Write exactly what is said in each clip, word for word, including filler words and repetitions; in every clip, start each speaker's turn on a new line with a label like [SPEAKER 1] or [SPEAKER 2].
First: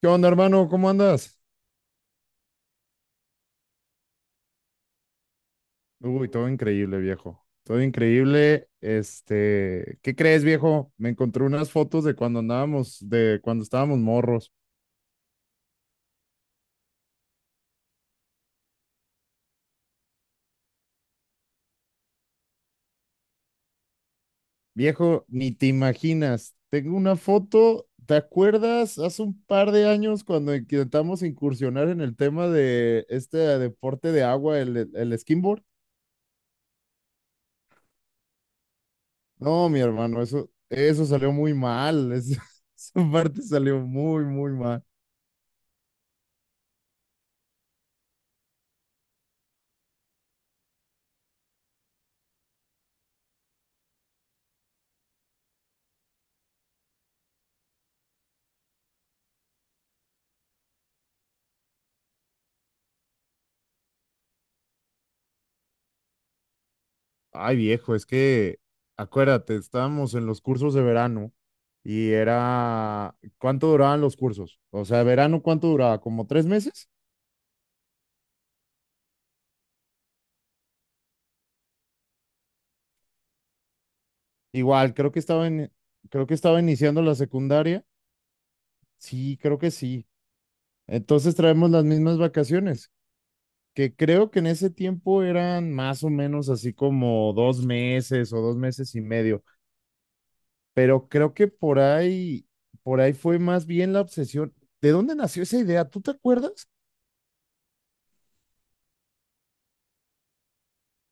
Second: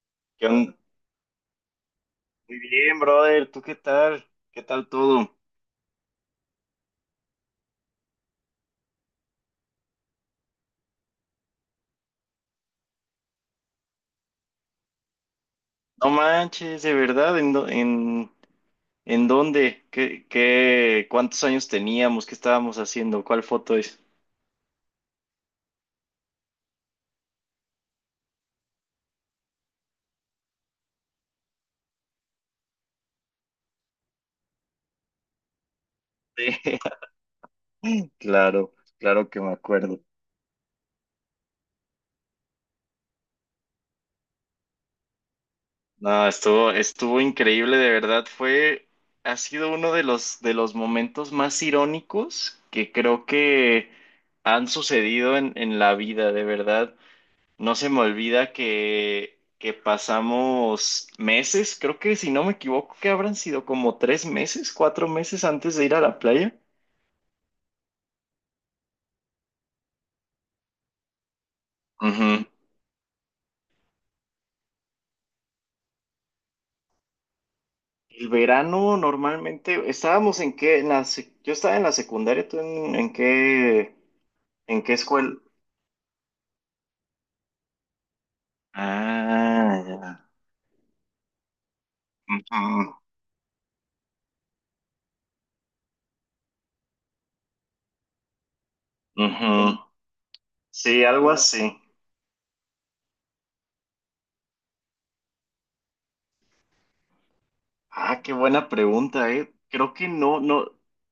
[SPEAKER 1] ¿Qué onda,
[SPEAKER 2] ¿Qué
[SPEAKER 1] hermano?
[SPEAKER 2] on-
[SPEAKER 1] ¿Cómo andas?
[SPEAKER 2] Muy bien, brother. ¿Tú qué tal? ¿Qué tal todo?
[SPEAKER 1] Uy, todo increíble, viejo. Todo increíble. Este, ¿qué crees, viejo? Me encontré unas fotos de cuando andábamos, de cuando estábamos morros.
[SPEAKER 2] No manches, de verdad. ¿En, dó- en, en dónde? ¿Qué, qué, Cuántos años teníamos? ¿Qué estábamos haciendo? ¿Cuál foto es?
[SPEAKER 1] Viejo, ni te imaginas. Tengo una foto, ¿te acuerdas? Hace un par de años cuando intentamos incursionar en el tema de este deporte de agua, el, el skimboard.
[SPEAKER 2] Claro, claro que me
[SPEAKER 1] No, mi
[SPEAKER 2] acuerdo.
[SPEAKER 1] hermano, eso, eso salió muy mal. Es- esa parte salió muy, muy mal.
[SPEAKER 2] No, estuvo, estuvo increíble, de verdad. Fue, ha sido uno de los, de los momentos más irónicos que creo que han sucedido en, en la vida, de verdad. No se me olvida que, que pasamos meses, creo que si no me equivoco, que habrán sido como tres meses, cuatro meses antes de ir a la playa.
[SPEAKER 1] Ay, viejo, es que acuérdate, estábamos en los cursos de verano y
[SPEAKER 2] Ujú.
[SPEAKER 1] era, ¿cuánto duraban los cursos? O sea, verano, ¿cuánto duraba? ¿Como tres meses?
[SPEAKER 2] El verano normalmente estábamos en qué, en la sec- yo estaba en la secundaria. ¿Tú en, en qué, en qué
[SPEAKER 1] Igual, creo que
[SPEAKER 2] escuela?
[SPEAKER 1] estaba en, creo que estaba iniciando la secundaria. Sí, creo que
[SPEAKER 2] Ah,
[SPEAKER 1] sí.
[SPEAKER 2] ya.
[SPEAKER 1] Entonces traemos las mismas vacaciones,
[SPEAKER 2] Ujú.
[SPEAKER 1] que creo que en ese tiempo eran más o menos así como dos meses o dos meses y medio,
[SPEAKER 2] Ujú. Sí,
[SPEAKER 1] pero
[SPEAKER 2] algo
[SPEAKER 1] creo que
[SPEAKER 2] así.
[SPEAKER 1] por ahí, por ahí fue más bien la obsesión. ¿De dónde nació esa idea? ¿Tú te acuerdas?
[SPEAKER 2] Ah, qué buena pregunta, eh. Creo que no, no,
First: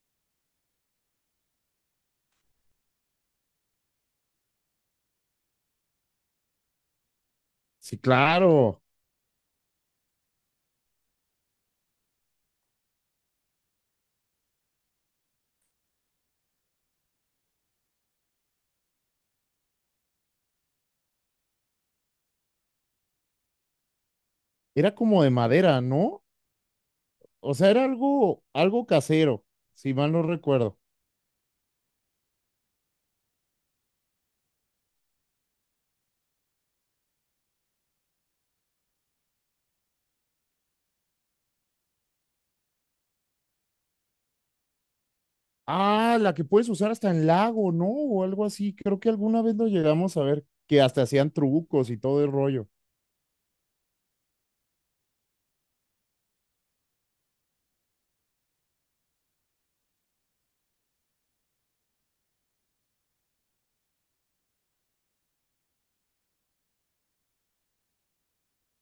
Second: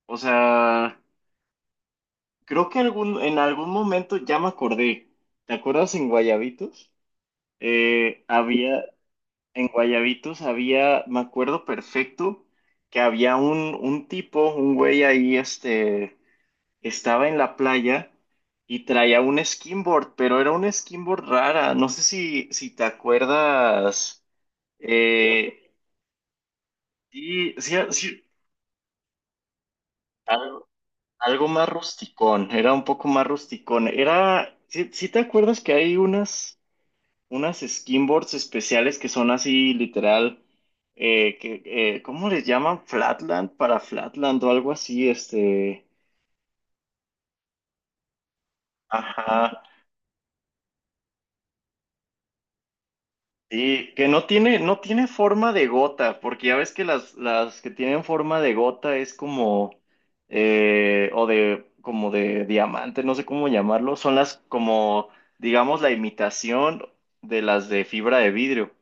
[SPEAKER 2] o sea. Creo que algún, en algún momento ya me acordé. ¿Te acuerdas en Guayabitos?
[SPEAKER 1] Sí,
[SPEAKER 2] Eh,
[SPEAKER 1] claro.
[SPEAKER 2] había, en Guayabitos había, me acuerdo perfecto, que había un, un tipo, un güey ahí, este, estaba en la playa y traía un skimboard, pero era un skimboard rara. No sé si, si te acuerdas.
[SPEAKER 1] Era como de
[SPEAKER 2] Eh,
[SPEAKER 1] madera, ¿no?
[SPEAKER 2] sí,
[SPEAKER 1] O sea,
[SPEAKER 2] sí,
[SPEAKER 1] era
[SPEAKER 2] sí,
[SPEAKER 1] algo, algo casero, si mal no recuerdo.
[SPEAKER 2] algo más rusticón, era un poco más rusticón. Era, si te acuerdas que hay unas unas skinboards especiales que son así literal, eh, que, eh, ¿cómo les llaman? Flatland para Flatland o algo así, este,
[SPEAKER 1] Ah, la que puedes usar hasta en lago, ¿no? O algo así. Creo que alguna vez
[SPEAKER 2] ajá,
[SPEAKER 1] lo llegamos a ver, que hasta hacían trucos y todo el rollo.
[SPEAKER 2] sí, que no tiene, no tiene forma de gota, porque ya ves que las, las que tienen forma de gota es como, eh, o de, como de diamante, no sé cómo llamarlo, son las como, digamos, la imitación de las de fibra de vidrio.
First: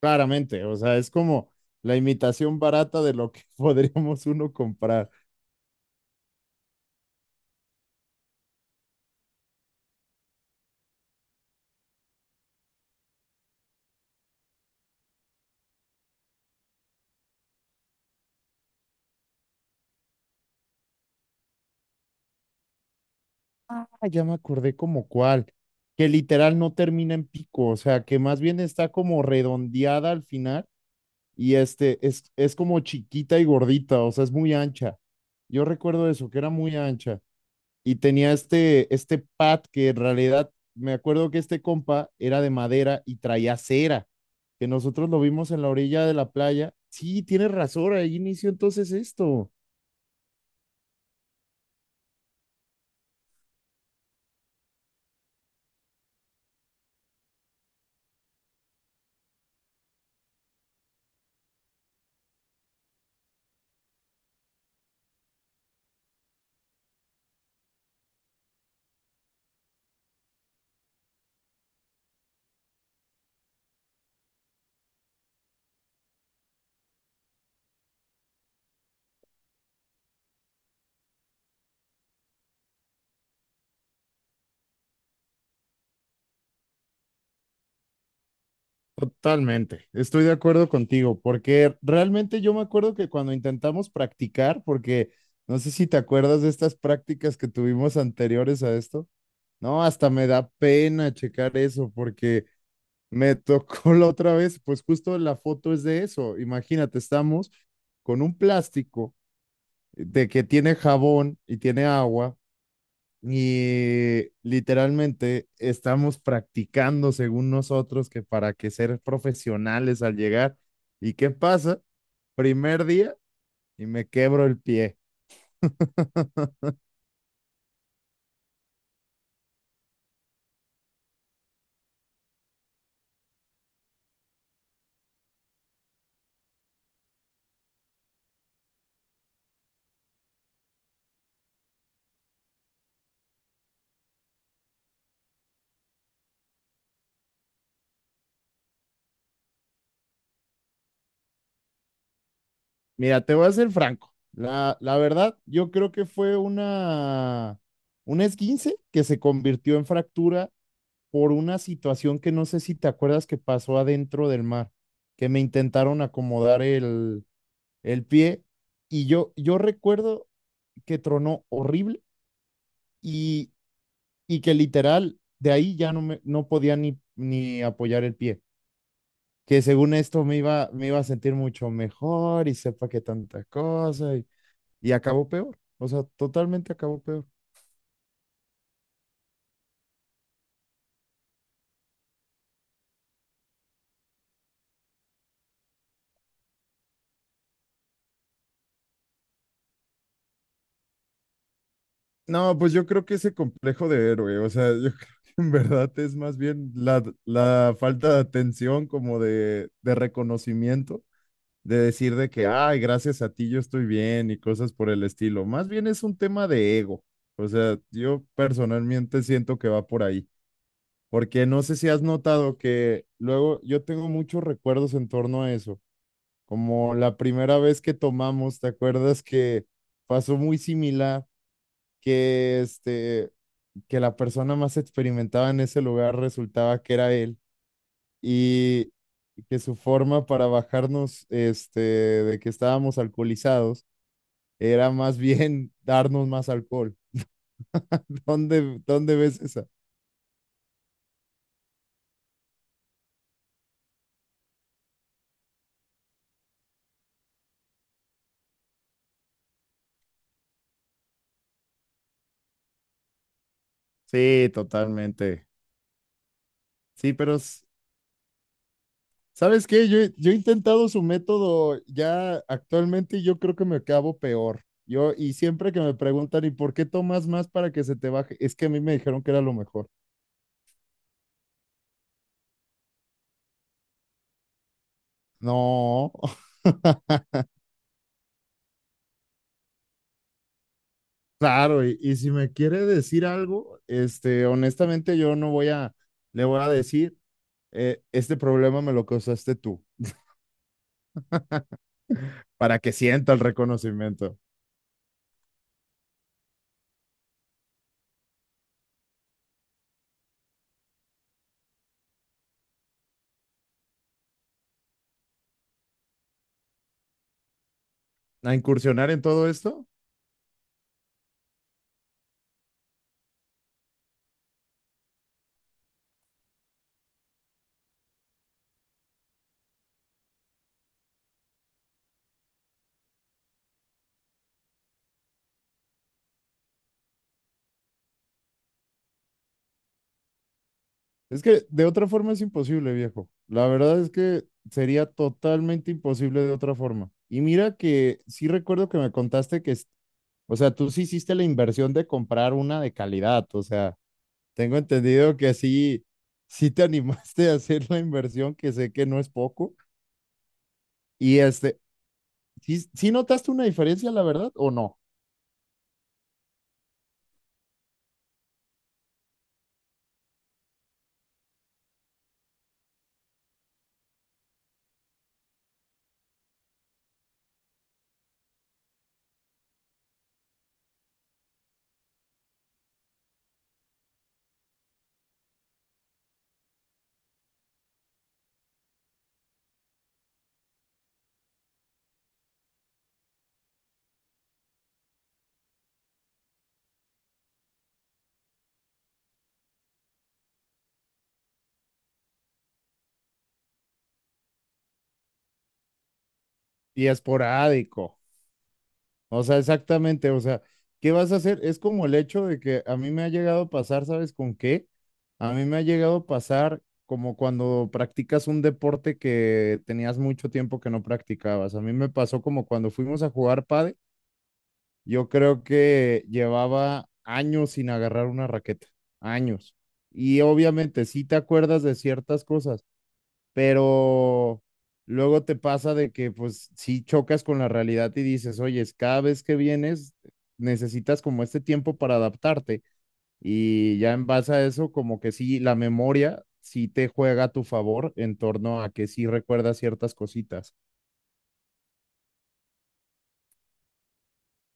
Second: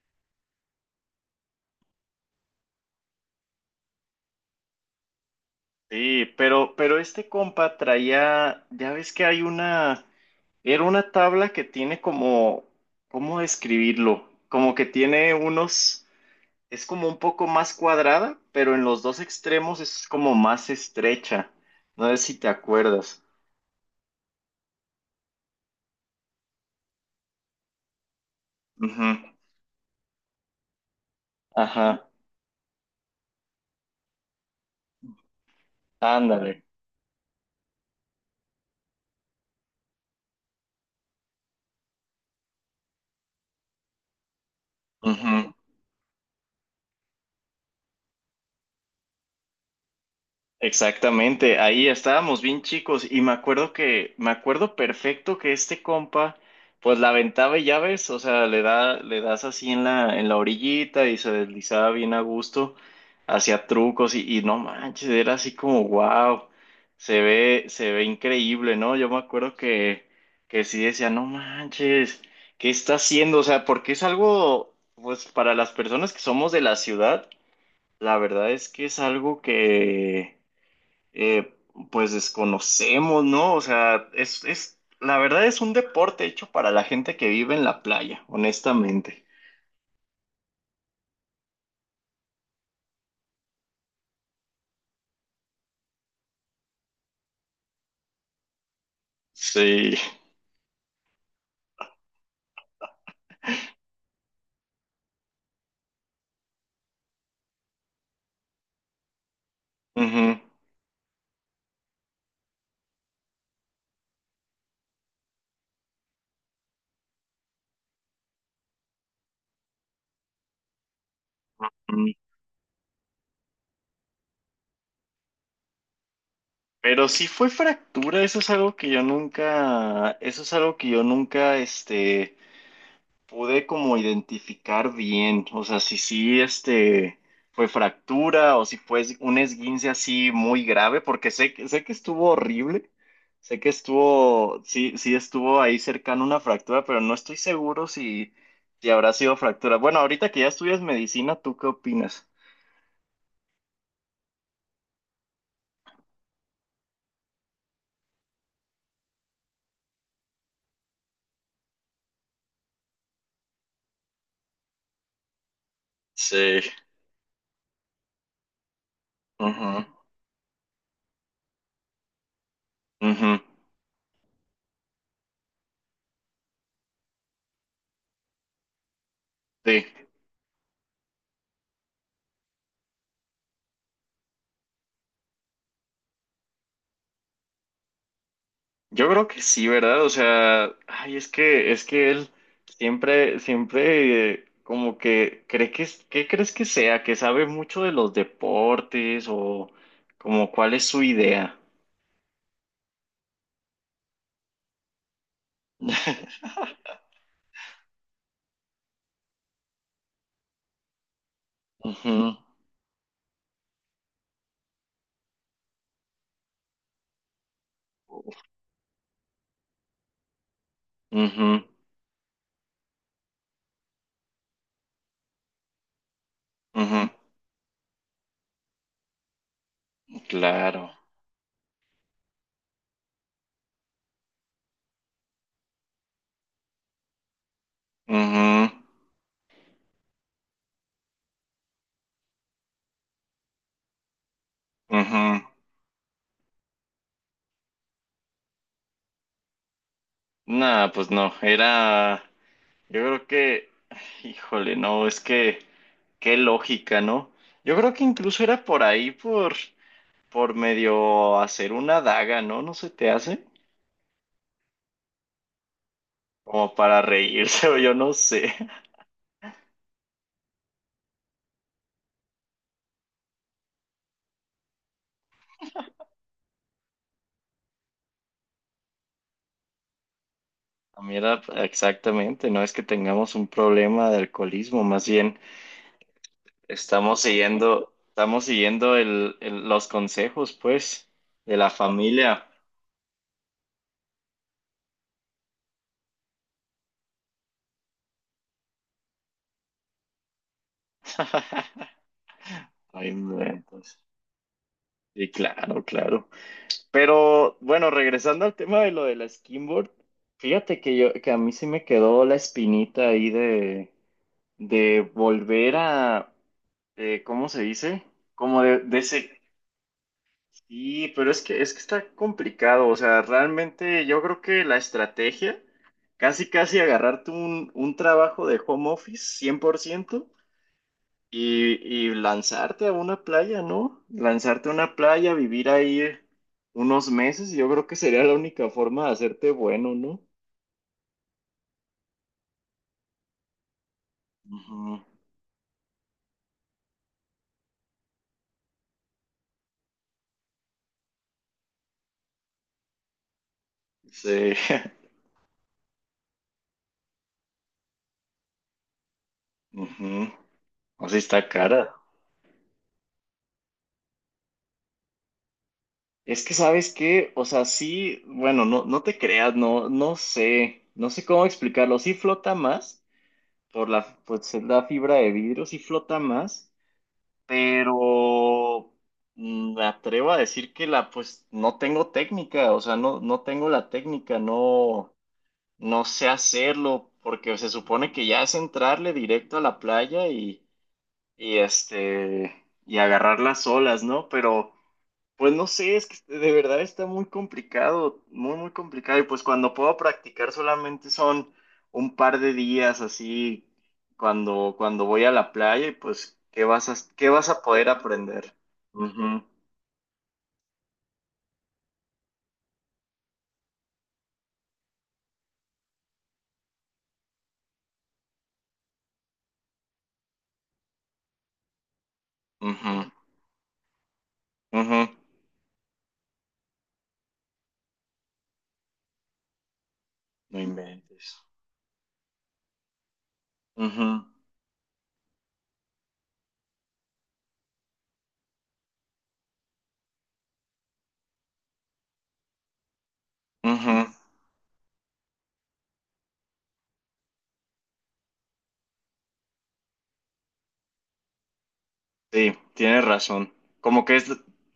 [SPEAKER 1] Claramente, o sea, es como la imitación barata de lo que podríamos uno comprar.
[SPEAKER 2] Sí, pero, pero este compa traía, ya ves que hay una, era una tabla que tiene como, ¿cómo describirlo? Como que tiene unos, es como un poco más cuadrada, pero en los dos extremos es como más estrecha. No sé si te acuerdas.
[SPEAKER 1] Ah, ya me acordé como cuál, que literal no termina en pico, o sea, que más bien está como
[SPEAKER 2] Ujú.
[SPEAKER 1] redondeada al final y este
[SPEAKER 2] Ajá,
[SPEAKER 1] es, es como chiquita y gordita, o sea, es muy ancha. Yo recuerdo eso, que era
[SPEAKER 2] ándale.
[SPEAKER 1] muy ancha y tenía este, este pad que en realidad me acuerdo que este compa era de madera y traía cera, que nosotros lo vimos en la orilla de la playa. Sí, tienes razón, ahí inició entonces esto.
[SPEAKER 2] Exactamente, ahí estábamos bien chicos y me acuerdo que, me acuerdo perfecto que este compa, pues la aventaba y ya ves, o sea, le da, le das así en la, en la orillita y se deslizaba bien a gusto, hacía trucos y, y no manches, era así como wow, se ve, se ve increíble, ¿no? Yo me acuerdo que, que sí decía, no manches, ¿qué está haciendo? O sea, porque es algo, pues para las personas que somos de la ciudad, la verdad es que es algo que eh, pues desconocemos, ¿no? O sea, es, es, la verdad es un deporte hecho para la gente que vive en la playa, honestamente.
[SPEAKER 1] Totalmente, estoy de acuerdo contigo, porque realmente yo me acuerdo que cuando intentamos practicar, porque no sé si te acuerdas de estas prácticas que tuvimos anteriores a esto. No,
[SPEAKER 2] Sí.
[SPEAKER 1] hasta me da pena checar eso porque me tocó la otra vez, pues justo la foto es de eso. Imagínate, estamos con un plástico de
[SPEAKER 2] Ujú.
[SPEAKER 1] que tiene jabón y tiene agua y literalmente estamos practicando según nosotros que para que ser profesionales al llegar. ¿Y qué pasa?
[SPEAKER 2] Mm.
[SPEAKER 1] Primer día y me quebro el pie.
[SPEAKER 2] Pero sí fue fractura, eso es algo que yo nunca, eso es algo que yo nunca, este, pude como identificar bien, o sea, si sí, este, fue fractura o si fue es- un esguince así muy grave, porque sé, que- sé que estuvo horrible, sé que estuvo, sí, sí estuvo ahí cercano una fractura, pero no estoy seguro si, si habrá sido fractura. Bueno, ahorita que ya estudias medicina, ¿tú qué opinas?
[SPEAKER 1] Mira, te voy a ser franco. La, la verdad, yo creo que fue una, una esguince que se convirtió en fractura por una situación que no sé si te acuerdas que pasó adentro del mar, que me intentaron
[SPEAKER 2] Sí.
[SPEAKER 1] acomodar el, el pie y yo, yo
[SPEAKER 2] Ujú,
[SPEAKER 1] recuerdo que tronó horrible
[SPEAKER 2] ujú,
[SPEAKER 1] y, y que literal de ahí ya no, me, no podía ni, ni apoyar el pie, que
[SPEAKER 2] sí.
[SPEAKER 1] según esto me iba, me iba a sentir mucho mejor y sepa que tanta cosa y acabó peor, o sea, totalmente acabó peor.
[SPEAKER 2] Yo creo que sí, ¿verdad? O sea, ay, es que, es que él siempre, siempre eh, como que cree que, es- ¿qué crees que sea? Que sabe mucho de los deportes o como cuál es su idea.
[SPEAKER 1] No, pues yo creo que ese complejo de héroe, o sea, yo creo que en verdad es más bien la, la falta de atención, como de, de reconocimiento, de decir de
[SPEAKER 2] Ujú,
[SPEAKER 1] que, ay, gracias a ti yo estoy bien y cosas por el estilo. Más bien es un tema de ego, o sea, yo personalmente siento que va por ahí, porque
[SPEAKER 2] ujú,
[SPEAKER 1] no sé si has notado que luego yo tengo muchos recuerdos en torno a eso como
[SPEAKER 2] ujú,
[SPEAKER 1] la primera vez que tomamos, ¿te acuerdas que pasó muy
[SPEAKER 2] claro.
[SPEAKER 1] similar? Que este, que la persona más experimentada en ese lugar resultaba que era él
[SPEAKER 2] Mhm.
[SPEAKER 1] y que su forma para bajarnos, este, de que estábamos alcoholizados, era más
[SPEAKER 2] Mhm.
[SPEAKER 1] bien darnos más alcohol. ¿Dónde, dónde ves esa?
[SPEAKER 2] Nada, pues no, era, yo creo que, híjole, no, es que, qué lógica, ¿no? Yo creo que incluso era por ahí, por... por medio hacer una daga, ¿no? ¿No se te hace?
[SPEAKER 1] Sí, totalmente.
[SPEAKER 2] Como para
[SPEAKER 1] Sí, pero s-
[SPEAKER 2] reírse o yo no sé.
[SPEAKER 1] ¿Sabes qué? Yo, he- yo he intentado su método ya actualmente y yo creo que me acabo peor. Yo, y siempre que me preguntan, ¿y por qué tomas más para que se te baje? Es que a mí me dijeron que era lo mejor.
[SPEAKER 2] Ah, Mira, exactamente, no es que tengamos un problema de alcoholismo, más bien
[SPEAKER 1] No.
[SPEAKER 2] estamos siguiendo, estamos siguiendo el, el- los consejos, pues, de la
[SPEAKER 1] Claro, y, y si
[SPEAKER 2] familia.
[SPEAKER 1] me quiere decir algo, este, honestamente yo no voy a, le voy a decir, eh, este problema me lo causaste tú, para que
[SPEAKER 2] Ay,
[SPEAKER 1] sienta el
[SPEAKER 2] inventos.
[SPEAKER 1] reconocimiento.
[SPEAKER 2] Sí, claro, claro. Pero bueno, regresando al tema de lo de la skimboard, fíjate que yo, que a mí sí me quedó la espinita ahí de de volver a, eh, ¿cómo se dice?
[SPEAKER 1] ¿A
[SPEAKER 2] Como de, de
[SPEAKER 1] incursionar en
[SPEAKER 2] ese...
[SPEAKER 1] todo esto?
[SPEAKER 2] Sí, pero es que, es que está complicado, o sea, realmente yo creo que la estrategia, casi casi agarrarte un, un trabajo de home office cien por ciento y, y lanzarte a una playa, ¿no? Lanzarte a una playa, vivir ahí unos meses, yo creo que sería la única forma de hacerte bueno, ¿no?
[SPEAKER 1] Es que de otra forma es imposible, viejo. La verdad es que
[SPEAKER 2] Ujú.
[SPEAKER 1] sería totalmente imposible de otra forma. Y mira que, sí recuerdo que me contaste que, es- o sea, tú sí hiciste la inversión de comprar una de calidad. O sea,
[SPEAKER 2] Sí.
[SPEAKER 1] tengo entendido que sí, sí te animaste a hacer la inversión, que sé que no es poco.
[SPEAKER 2] Ujú. O sea,
[SPEAKER 1] Y
[SPEAKER 2] está
[SPEAKER 1] este,
[SPEAKER 2] cara.
[SPEAKER 1] ¿sí, sí notaste una diferencia, la verdad, o no?
[SPEAKER 2] Es que sabes qué, o sea, sí, bueno, no, no te creas, no, no sé, no sé cómo explicarlo. Sí flota más por la, pues, es la fibra de vidrio, sí flota más, pero mm, me atrevo a decir que la, pues, no tengo técnica, o sea, no, no tengo la técnica, no, no sé hacerlo, porque se supone que ya es entrarle directo a la playa y, y este, y agarrar las olas, ¿no? Pero pues no sé, es que de verdad está muy complicado, muy, muy complicado. Y pues cuando puedo practicar solamente son un par de días así, cuando, cuando voy a la playa y pues, ¿qué vas a,
[SPEAKER 1] Y
[SPEAKER 2] qué vas a poder
[SPEAKER 1] esporádico.
[SPEAKER 2] aprender? Ujú,
[SPEAKER 1] O sea, exactamente, o sea, ¿qué vas a hacer? Es como el hecho de que a mí me ha llegado a pasar, ¿sabes con qué? A mí me ha llegado a pasar como cuando practicas un deporte que tenías mucho tiempo que no practicabas. A mí me pasó como cuando
[SPEAKER 2] ujú,
[SPEAKER 1] fuimos a jugar pádel,
[SPEAKER 2] ujú.
[SPEAKER 1] yo creo que llevaba años sin agarrar una raqueta, años. Y
[SPEAKER 2] No
[SPEAKER 1] obviamente sí te
[SPEAKER 2] inventes.
[SPEAKER 1] acuerdas de ciertas cosas,
[SPEAKER 2] Ujú,
[SPEAKER 1] pero luego te pasa de que pues sí chocas con la realidad y dices, oye, cada vez que vienes necesitas como este tiempo para adaptarte y
[SPEAKER 2] ujú.
[SPEAKER 1] ya en base a eso como que sí, la memoria sí te juega a tu favor en torno a que sí recuerdas ciertas cositas.
[SPEAKER 2] Sí, tienes razón. Como que es,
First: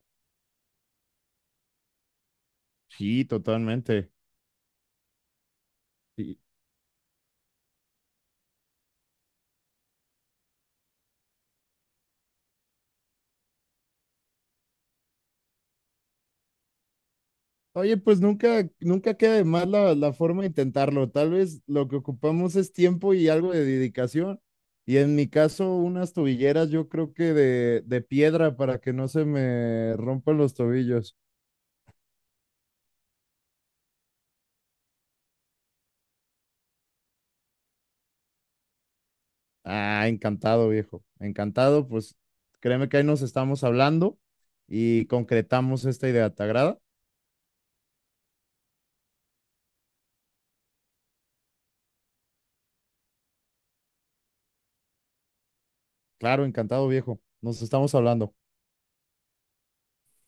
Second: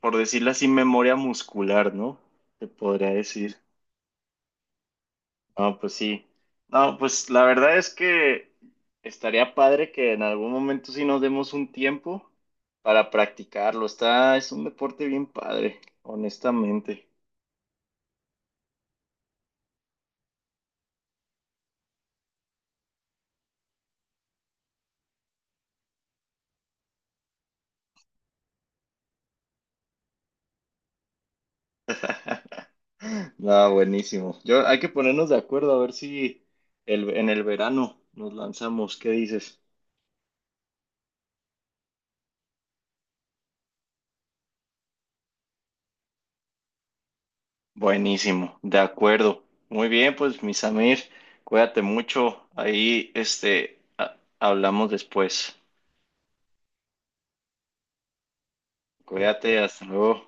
[SPEAKER 2] por decirlo así, memoria muscular, ¿no? Te podría
[SPEAKER 1] Sí,
[SPEAKER 2] decir.
[SPEAKER 1] totalmente.
[SPEAKER 2] No, pues sí. No, pues la verdad es que estaría padre que en algún momento sí nos demos un tiempo para practicarlo. Está, es un deporte bien padre, honestamente.
[SPEAKER 1] Oye, pues nunca, nunca queda de más la, la forma de intentarlo. Tal vez lo que ocupamos es tiempo y algo de dedicación. Y en mi caso, unas tobilleras, yo creo que de, de piedra para que no se me rompan los tobillos.
[SPEAKER 2] No, buenísimo. Yo, hay que ponernos de acuerdo a ver si el, en el verano nos lanzamos. ¿Qué dices?
[SPEAKER 1] Ah, encantado, viejo. Encantado, pues créeme que ahí nos estamos hablando y concretamos esta idea. ¿Te agrada?
[SPEAKER 2] Buenísimo, de acuerdo. Muy bien, pues mi Samir, cuídate mucho. Ahí, este, ha- hablamos después.
[SPEAKER 1] Claro, encantado, viejo. Nos estamos hablando.
[SPEAKER 2] Cuídate, hasta luego.